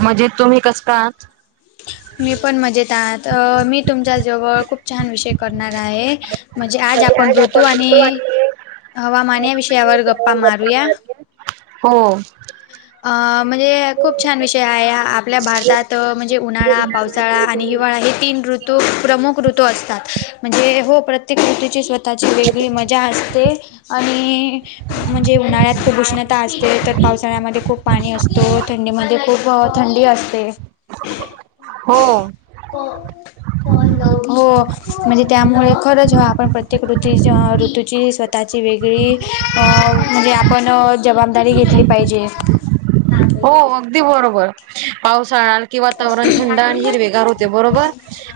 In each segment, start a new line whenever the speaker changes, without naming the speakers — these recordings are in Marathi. म्हणजे तुम्ही कस का आहात
मी पण मजेत आहात मी तुमच्या जवळ खूप छान विषय करणार आहे. म्हणजे आज आपण ऋतू आणि हवामान या विषयावर गप्पा मारूया.
हो [inaudible]
अ म्हणजे खूप छान विषय आहे आपल्या भारतात अ म्हणजे उन्हाळा पावसाळा साळा आणि हिवाळा हे तीन ऋतू प्रमुख ऋतू असतात म्हणजे [unintelligible] हो प्रत्येक ऋतूची स्वतः आता ची वेगळी मजा असते आणि म्हणजे उन्हाळ्यात [unintelligible] ते उष्णता असते तर पावसाळ्यामध्ये खूप पाणी असतो थंडीमध्ये खूप थंडी असते
हो
[unintelligible] हो म्हणजे त्यामुळे खरंच आपण प्रत्येक ऋत ऋतूची स्वतःची वेगळी [unintelligible] अ म्हणजे आपण जबाबदारी घेतली पाहिजे
हो अगदी बरोबर पावसाळा कि वातावरण थंड आणि हिरवेगार होते बरोबर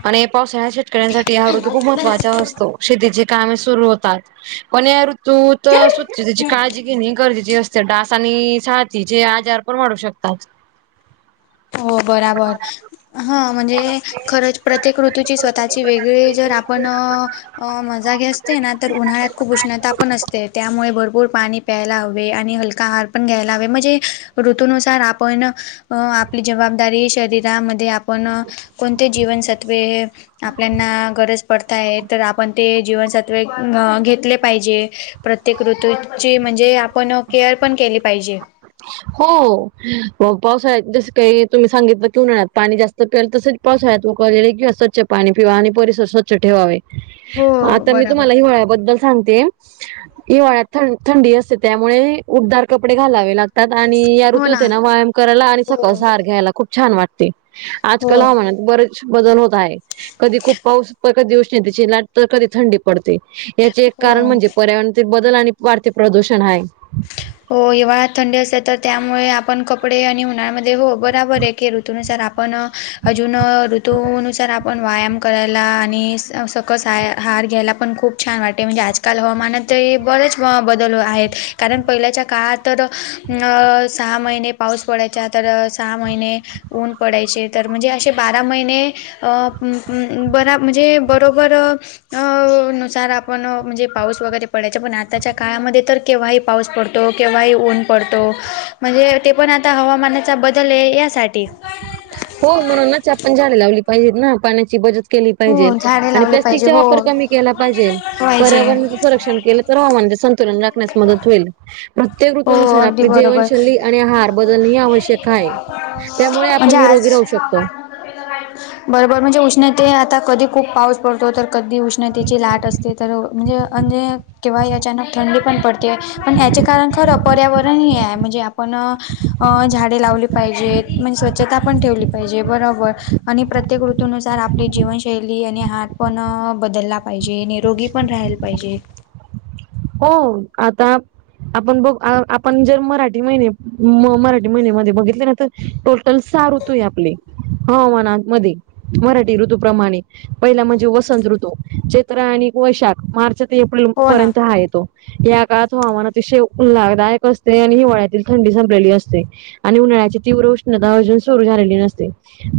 आणि पावसाळ्यात शेतकऱ्यांसाठी हा ऋतू खूप महत्त्वाचा असतो. शेतीचे काम सुरू होतात. पण या ऋतूत स्वच्छतेची काळजी घेणे गरजेची असते डास आणि साथीचे आजार. [unintelligible] वाढू शकतात
हो बराबर [inaudible] हा म्हणजे खरंच प्रत्येक ऋतूची स्वतःची वेगळी जर आपण. अ मजा घेत असते, ना तर उन्हाळ्यात खूप उष्णता पण असते, त्यामुळे भरपूर पाणी. प्यायला हवे आणि हलका आहार पण घ्यायला, ह म्हणजे ऋतनुसार आपण आपली जबाबदारी शरीरामध्ये आप आपण कोणते जीवनसत्वे आपल्याना गरज पडत आहे तर आपण ते जीवनसत्व घेतले [unintelligible] पाहिजे, प्रत्येक ऋतूची म्हणजे. आपण केअर पण केली पाहिजे.
हो... पावसाळ्यात जस काही, तुम्ही सांगितलं की उन्हाळ्यात पाणी जास्त प्याल तस. पावसाळ्यात उकळलेले किंवा स्वच्छ पाणी पिवा आणि परिसर स्वच्छ ठेवावे.
हो
आता मी
बराबर
तुम्हाला हिवाळ्याबद्दल. सांगते हिवाळ्यात थंडी असते, त्यामुळे उबदार कपडे घालावे लागत. आणि या
हो ना
ऋतूतेना व्यायाम करायला आणि
हो.
सकस आहार घ्यायला खूप छान वाटतं. ते
हो
आजकाल हवामानात बरेच बदल होत आहे, कधी खूप पाऊस, कधी उष्णतेची लाट, तर कधी थंडी पडते. याचे एक
हो
कारण म्हणजे पर्यावरणचे बदल, आणि वाढते प्रदूषण आहे.
हो हिवाळ्यात थंडी असते, तर त्यामुळे आपण कपडे आणि उन्हाळ्यामध्ये हो बरोबर आहे. की ऋतनुसार आपण अजून ऋतूननुसार आपण व्यायाम करायला आणि स स सकस आहार घ्यायला पण खूप छान वाटते, म्हणजे आजकाल हवामानात बरेच बदल आहेत. कारण पहिल्याच्या काळात, तर सहा महिने पाऊस पडायचा तर सहा महिने, ऊन पडायचे तर म्हणजे असे बारा महिने. बरा म्हणजे बरोबर. अ नुसार आपण म्हणजे, पाऊस वगैरे पडायचा पण आताच्या काळामध्ये तर केव्हा- पाऊस पडतो केव्हाही ऊन पडतो, म्हणजे ते पण आता हवामानाचा बदल आहे यासाठी.
हो म्हणूनच आपण झाडे लावली पाहिजेत ना पाण्याची बचत. केली पाहिजे
हो झाडे
आणि
लावले पाहिजे
प्लास्टिकच्या
हो
वापर कमी केला पाहिजे
पाहिजे
पर्यावरण संरक्षण केलं तर हवामानाचे संतुलन राखण्यास मदत होईल. प्रत्येक
हो
ऋतूनुसार
अगदी
आपली
बरोबर
जीवनशैली आणि आहार बदलणे ह आवश्यक आहे. त्यामुळे आपण
म्हणजे
निरोगी
आज
राहू शकतो.
[unintelligible] बरोबर म्हणजे उष्णेत आता कधी खूप पाऊस पडतो तर, कधी उष्णतेची लाट असते तर म्हणजे अणजे. किंवा अचानक थंडी पण पडती आहे, पण याचे कारण खरं पर्यावरण ह आहे म्हणजे आपण. अ झाडे लावली पाहिजेत, म्हणजे स्वच्छता पण ठेवली पाहिजे बरोबर. आणि प्रत्येक ऋतनुसार आपली, जीवनशैली आणि हात पण बदलला पाहिजे निरोगी पण राहिला. बाजे.
हो आता. आपण बघ आपण जर मराठी महिने मराठी महिन्यामध्ये बघितले ना तर. टोटल सहा ऋतू आहे आपले हवामानामध्ये. मराठी ऋतूप्रमाणे पहिला म्हणजे, वसंत ऋतू चेत्र आणि वैशाख मार्च. ते
हो ना
पर्यंत आहेत. या काळात हवामान अतिशय उललागदायक असते, आणि हिवाळ्यातील थंडी संपलेली असते. आणि उन्हाळ्याची तीव्र उष्णता अजून सुरू झालेली नसते.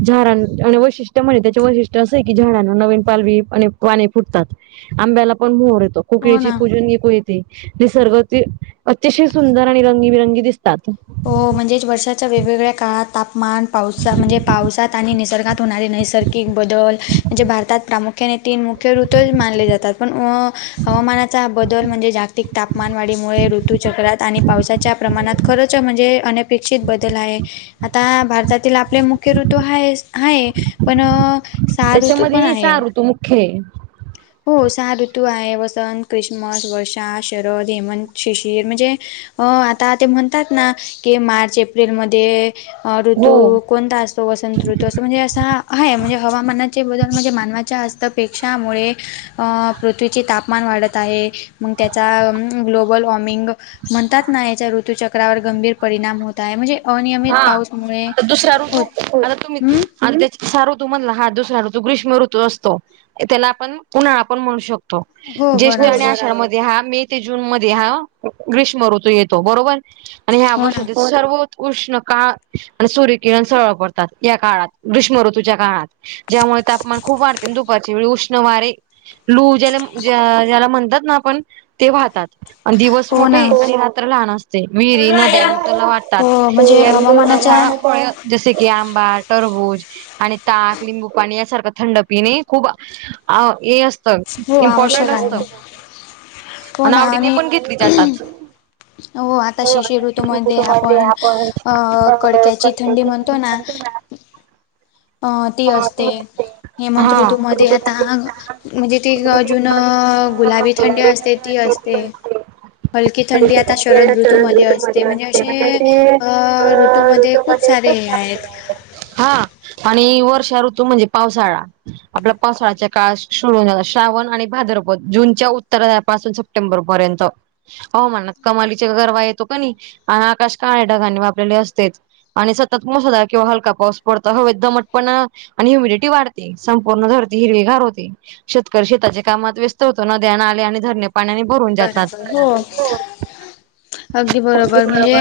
झाडां आणि वैशिष्ट्य म्हणे त्याचे वैशिष्ट्य असं आहे, की झाडांना नवीन पालवी आणि पाणी फुटतात. आंब्याला पण मोर येतो.
हो
कुकळीची
ना
कुजून नििकू येते ते सर्ग अतिशय सुंदर आणि रंगीबिरंगी दिस ात [unintelligible]
हो म्हणजेच वर्षाच्या वेगवेगळ्या काळात तापमान पावसा म्हणजे, पावसात आणि निसर्गात. होणारे नैसर्गिक बदल म्हणजे भारतात प्रामुख. मुख्याने तीन मुख्य ऋतू मानले जातात, पण हवामानाचा बदल म्हणजे जागतिक. तापमानवाढीमुळे ऋतूचक्रात आणि पावसाच्या प्रमाणात खरंच. म्हणे अपेक्षित बदल आहे आता भार तला आपले मुख्य ऋतू आहे आहे, पण सार ऋतू पण आहे.
सारू तू मुख्य.
ह हो सहा ऋतू आहे वसंत क्रिसमस वर्षा शरद हेमंत शिशिर म्हणजे अ आता ते म्हणतात ना की मार्च एप्रिलमध्ये ऋतू
हो
कोणता असतो वसंत ऋत अस म्हणजे असा आहे म्हणजे हवामानाचे बदल म्हणजे मानवाच्या हस्तपेक्षामुळे पृथ्वीचे तापमान वाढत आहे मग त्याचा ग्लोबल वॉर्मिंग म्हणतात ना याच्या ऋतूचक्रावर गंभीर परिणाम होत आहे म्हणजे अनियमित
हा
पाऊसमुळे
आता दुसरा्या
हो
ऋजू तुम्ही
हम्म
आणि त्या हा ऋतू म्हणला हा दुसरा ऋतू ग्रीषम ऋतू असतो त्याला आपण उ्हाळाण म्हणू शकतो
हो
ज्येष्ठ आणि
बराबर
आषाढ मध्ये हा मे ते जून मध्ये हा ग्रीष्म ऋतू येतो बरोबर आणि ह
हो ना
अवशध त सर्व उष्ण काळ आणि सूर्य किरण सरळ पडतात या काळात ग्रीष्म ऋतूच्या काळात ज्यामुळे तापमान खूप वाढते दुपच उष्ण वारे लू ज्याला ज्याला म्हणतात ना आपण ते वाहतात दिवस
हो
मोठे
ना
आणि रात्र लहान असते विहिरी नद्या आणि त्याला वाटतात
हो म्हणजे हवामानाच्या
साळा फळे जैसे की आंबा तरबूज आणि ताक लिंबू पाणी यासारखं थंडपिणे खूप अस
हो
इम्पॉर्टंट
आवश्यक
असत
आहे हो
आणि
ना
आवडीने पण घेतली जातच
हो आता शिष्य ऋतूमध्येध्ये आपण अ कडक्याची थंडी म्हणतो ना अ ती असते हेमंत
हा
ऋतू मध्ये आता म्हणजे ती अजून गुलाबी थंडी असते ती असते हलकी थंडी आता शरद ऋतूमध्येध्ये असते म्हणजे असे अ ऋतूमध्ये खूप सारे हे आहेत
हा आणि वर्षा ऋतू म्हणजे पावसाळा आपल्या पावसळा्याच्या काळ शोडून ज श्रावण आणि भाद्रपद जूनच्या उत्तरापासून सप्टेंबर पर्यंत हो म्हणत कमालीच्या गरवा येतो का नाही, आणि आकाश काळ्या ढगानी वापरले असते. आणि सतत मोसा किंवा हलका पाऊस पडता हव दमट पण आणि ह्युमिडिटी वाढते संपूर्ण धरती हिरवी घार होते. शेतकरी शेताच्या कामात व्यस्त होतो नद्या नाले आणि धरणे. पाण्याने भरून जातात
बराबर हो! अगदी बरोबर म्हणजे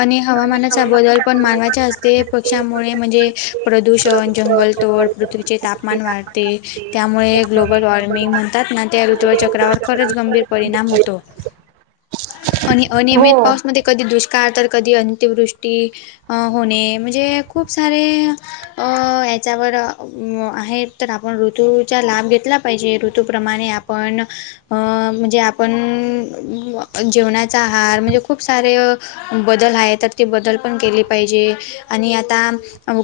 आणि हवामानाचा बदल पण मानवाच्या अस, ते पक्षामुळे म्हणजे प्रदूषण जंगलतोड पृथ्वीचे तापमान वाढते. त्यामुळे ग्लोबल वॉर्मिंग म्हणतात ना, त्या ऋतू चक्रावर खरंच गंभीर परिणाम होतो. आणि अनियमित
हो
पाऊसमध्ये कधी दुष्काळ तर कधी अंत्यवृष्टी अ होणे. म्हणजे खूप सारे अ हच्यावर आहेत तर आपण ऋतूचा लाभ घेतला पाहिजे ऋतूप्रमाणे आपण. अं म्हणजे आपण जेवणाचा आहार म्हणजे खूप सारे बदल आहे तर ती बदल पण केले पाहिजे. आणि आता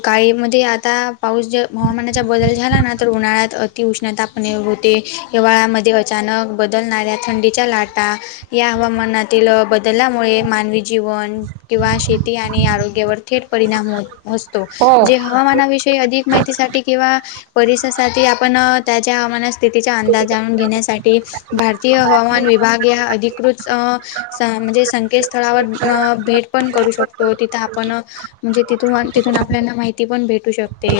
काळी म आता पाऊस ज हवामानाचा बदल झाला ना! उन्हाळ्यात अति उष्णतापणे होते हिवाळमध्ये अचानक बदलणाऱ्या, थंडीच्या लाटा या हवामानातील बदलामुळे मानवी जीवन. किंवा शेती आणि आरोग्यावर थेट परिणाम हो असतो.
हो
जे हवामानाविषयी अधिक माहितीसाठी किंवा परिस आपण त्याच्या हवामान स्थितीचा अंदाज जाणून घेण्यासाठी भार भारतीय हवामान विभागा अधिकृत स म्हणजे संकेतस्थळावर भेट पण करू शकतो. तिथं आपन म्हणजे तिथून तिथून आपल्यानां माहिती पण भेटु शकते.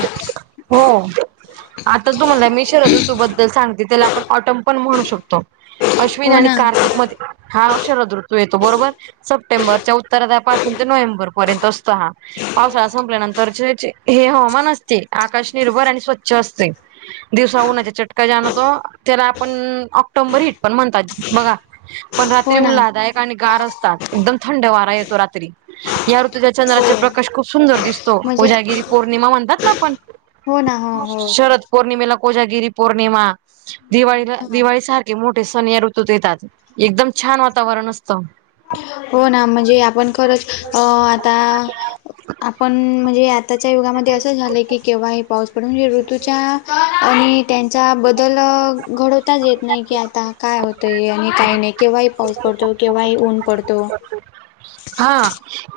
हो आता तुम्हाला मी शरद ऋतूबद्दल सांगते त्याला आपण ऑटोम पण म्हणू शकतो. अश्विन
हो
आणि
ना
कार्तिक मध्ये हा शरद ऋतू येतो बरोबर! सप्टेंबरच्या उत्तरार्धापासून ते नोव्हेंबर पर्यंत असतो हा. पावसाळा संपल्यानंतर हे हवामान असते आकाश निर्भर आणि स्वच्छ असते. दिवसा उन्हाच्या चटका जाणवतो, त्याला आपण ऑक्टोंबर हिट पण म्हणतात बघा. पण रात्री
हो ना
उल्हादायक आणि गार असतात एकदम थंड वारा येतो रात्री. या ऋतूच्या
हो
चंद्राचे प्रकाश खूप सुंदर दिसतो.
म्हणजे
उजागिरी पौर्णिमा म्हणतात ना आपण.
हो ना! हो!
शरद पौर्णिमेला कोजागिरी पौर्णिमा
हो
दिवाळीला दिवाळी सारख मोठे सन्या ऋतूत येतात एकदम छान वातावरण असतं.
हो ना म्हणजे, आपण खरंच अ आता आपण म्हणजे आताच्या युगामध्ये असं झालंय की केव्हा हे पाऊस पडुन ही ऋतूच्या आणि त्यांचा बदल घडवताच येत नाही, की आता काय होतंय आणि काही नाही केव्हाही पाऊच फट [inaudible]
हा!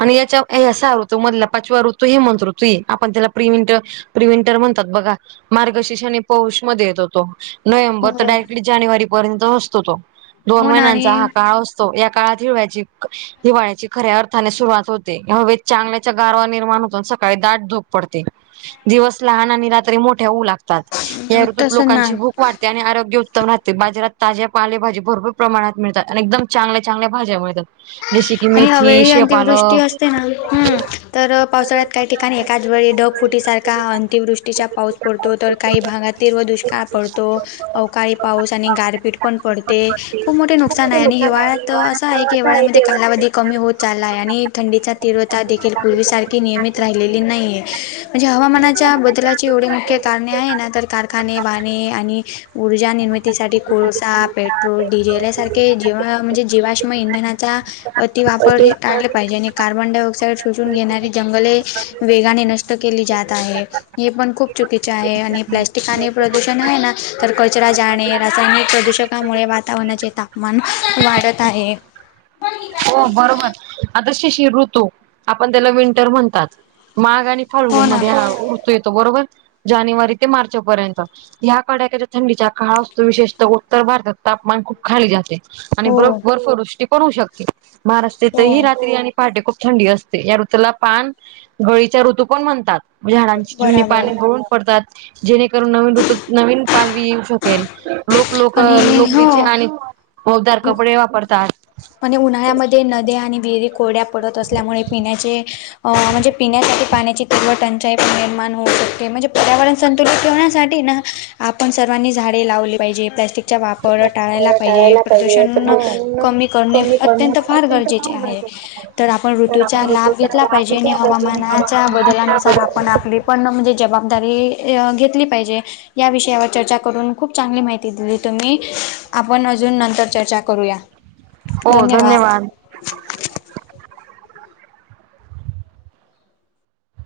आणि याचा या सहा ऋतू मधला पाचवा ऋतू हे म्हंत ऋतू आपण त्याला प्रि विंट प्रि विंटर म्हणतात बघा मार्गशीष आणि पौष मध्ये येतो तो. नोव्हेंबर तर
हो
डायरेक्टली जानेवारीपर्यंत असतो तो. दोन
हो ना
महिन्यांचा हा
आणि
काळ असतो या काळात हिवाळ्याची हिवाळ्याची खऱ्या अर्थाने सुरुवात होते. हवेत चांगल्याच्या गारवा निर्माण होतून सकाळी दाट धूक पडते. दिवस लहान आणि रात्री मोठ्या होऊ लागतात या ऋतूत
तसं ना
लोकांची भुक वाढते, आणि आरोग्य उत्तम राहते बाजारात ताज्या पालेभजी भरपूर प्रमाणात मिळते. आणि एकदम चांगल्या चांगल्या भाज्या मिळतात. जसे की
आणि
मेथी,
हवेळी अंतिमदृष्टी
शेपालक
असते ना हम् तर पावसाळ्यात. काही ठिकाणी एकाच वेळी ढग फुटीसारखा अतिवृष्टीचा पाऊस पडतो. तर काही भागात तीव्र दुष्काळ पडतो. अवकाळी पाऊस आणि गारपीट पण पडते खुप मोठे नुक नुकसान आहे आणि हिवाळ्यात असं आहे की हिवाळ्यामध्ये कालावधी कमी होत चालला आहे आणि थंडीचा तीव्रता देखील पुर्वीसारखी नियमित राहिलेली नाही ये म्हणजे हवामानाच्या बदलाची एवढी मोठे कारणे आहे ना तर कारखाने वाहने आणि ऊर्जा निर्मितीसाठी कोळसा पे पेट्रोल डिझेल यासारखे जीव म्हणजे जीवाश्म इंधनाचा अति वापर हे टाळले पाहि ज्याने कार्बन डाय ऑक्साइड शोषुन घेणारी जंगले वेगाने नष्ट केली जात आहे. हे पण खुप चुकीचे आहे आणि प्लॅस्टिक आणि प्रदूषण आहे ना तर कचरा जाणे रासायनिक प्रदुषण त्यामुळे वातावरणाचे तापमान वाढत आहे
हो बरोबर आता शशीर ऋतू आपण त्याला विंटर म्हणतात माघ आणि
हो
फाल्गुन
ना
मध्ये हा ऋतू येतो बरोबर जानेवारी ते मार्च पर्यंत ह्या कडाक्याच्या थंडीच्या काळ असतो विशेषत उत्तर भारतात तापमान खुप खाली जाते. आणि
हो
बर्फ बर्फवृष्टी पण होऊ शकते
हो
महाराष्ट्रेतही रात्री आणि पहाटे खुप थंडी असते या ऋतूला पान घोडीचा ऋतू पण म्हणतात झाडांची पा जुनी
बराबर
पाणी गळुन पडतात जेणेकरून नवीन ऋतुत नवीन पालवी येऊ शकेल लोक लोक
आणि
लोकरीचे आणि
हो
ऊबदार कपडे वापरतात
आणि उन्हाळ्यामध्ये नद्या आणि विहिरी कोरड्या पडत असल्यामुळे पिण्याचे अ म्हणजे पिण्यासाठी पाण्याची तुळवट अन निर्माण होऊ शकते म्हणजे पर्यावरण संतुलित ठेवण्यासाठी ना आपण सर्वांनी झाडे लावली पाहिजे प्लास्टिकचा वापर टाळायला पाहिजे प्रदूषण करने अत्यंत फार गरजेचे आहे तर आपण ऋतूचा लाभ घेतला पाहि जेनी हवामानाच्या बदलानुसार आपण आप आपली पण म्हणजे जबाबदारी घेतली पाहिजे. या विषयावर चर्चा करून खूप चांगली माहिती दिली तुम्ही आपण अजून नंतर चर्चा करूया.
हो धन्यवाद.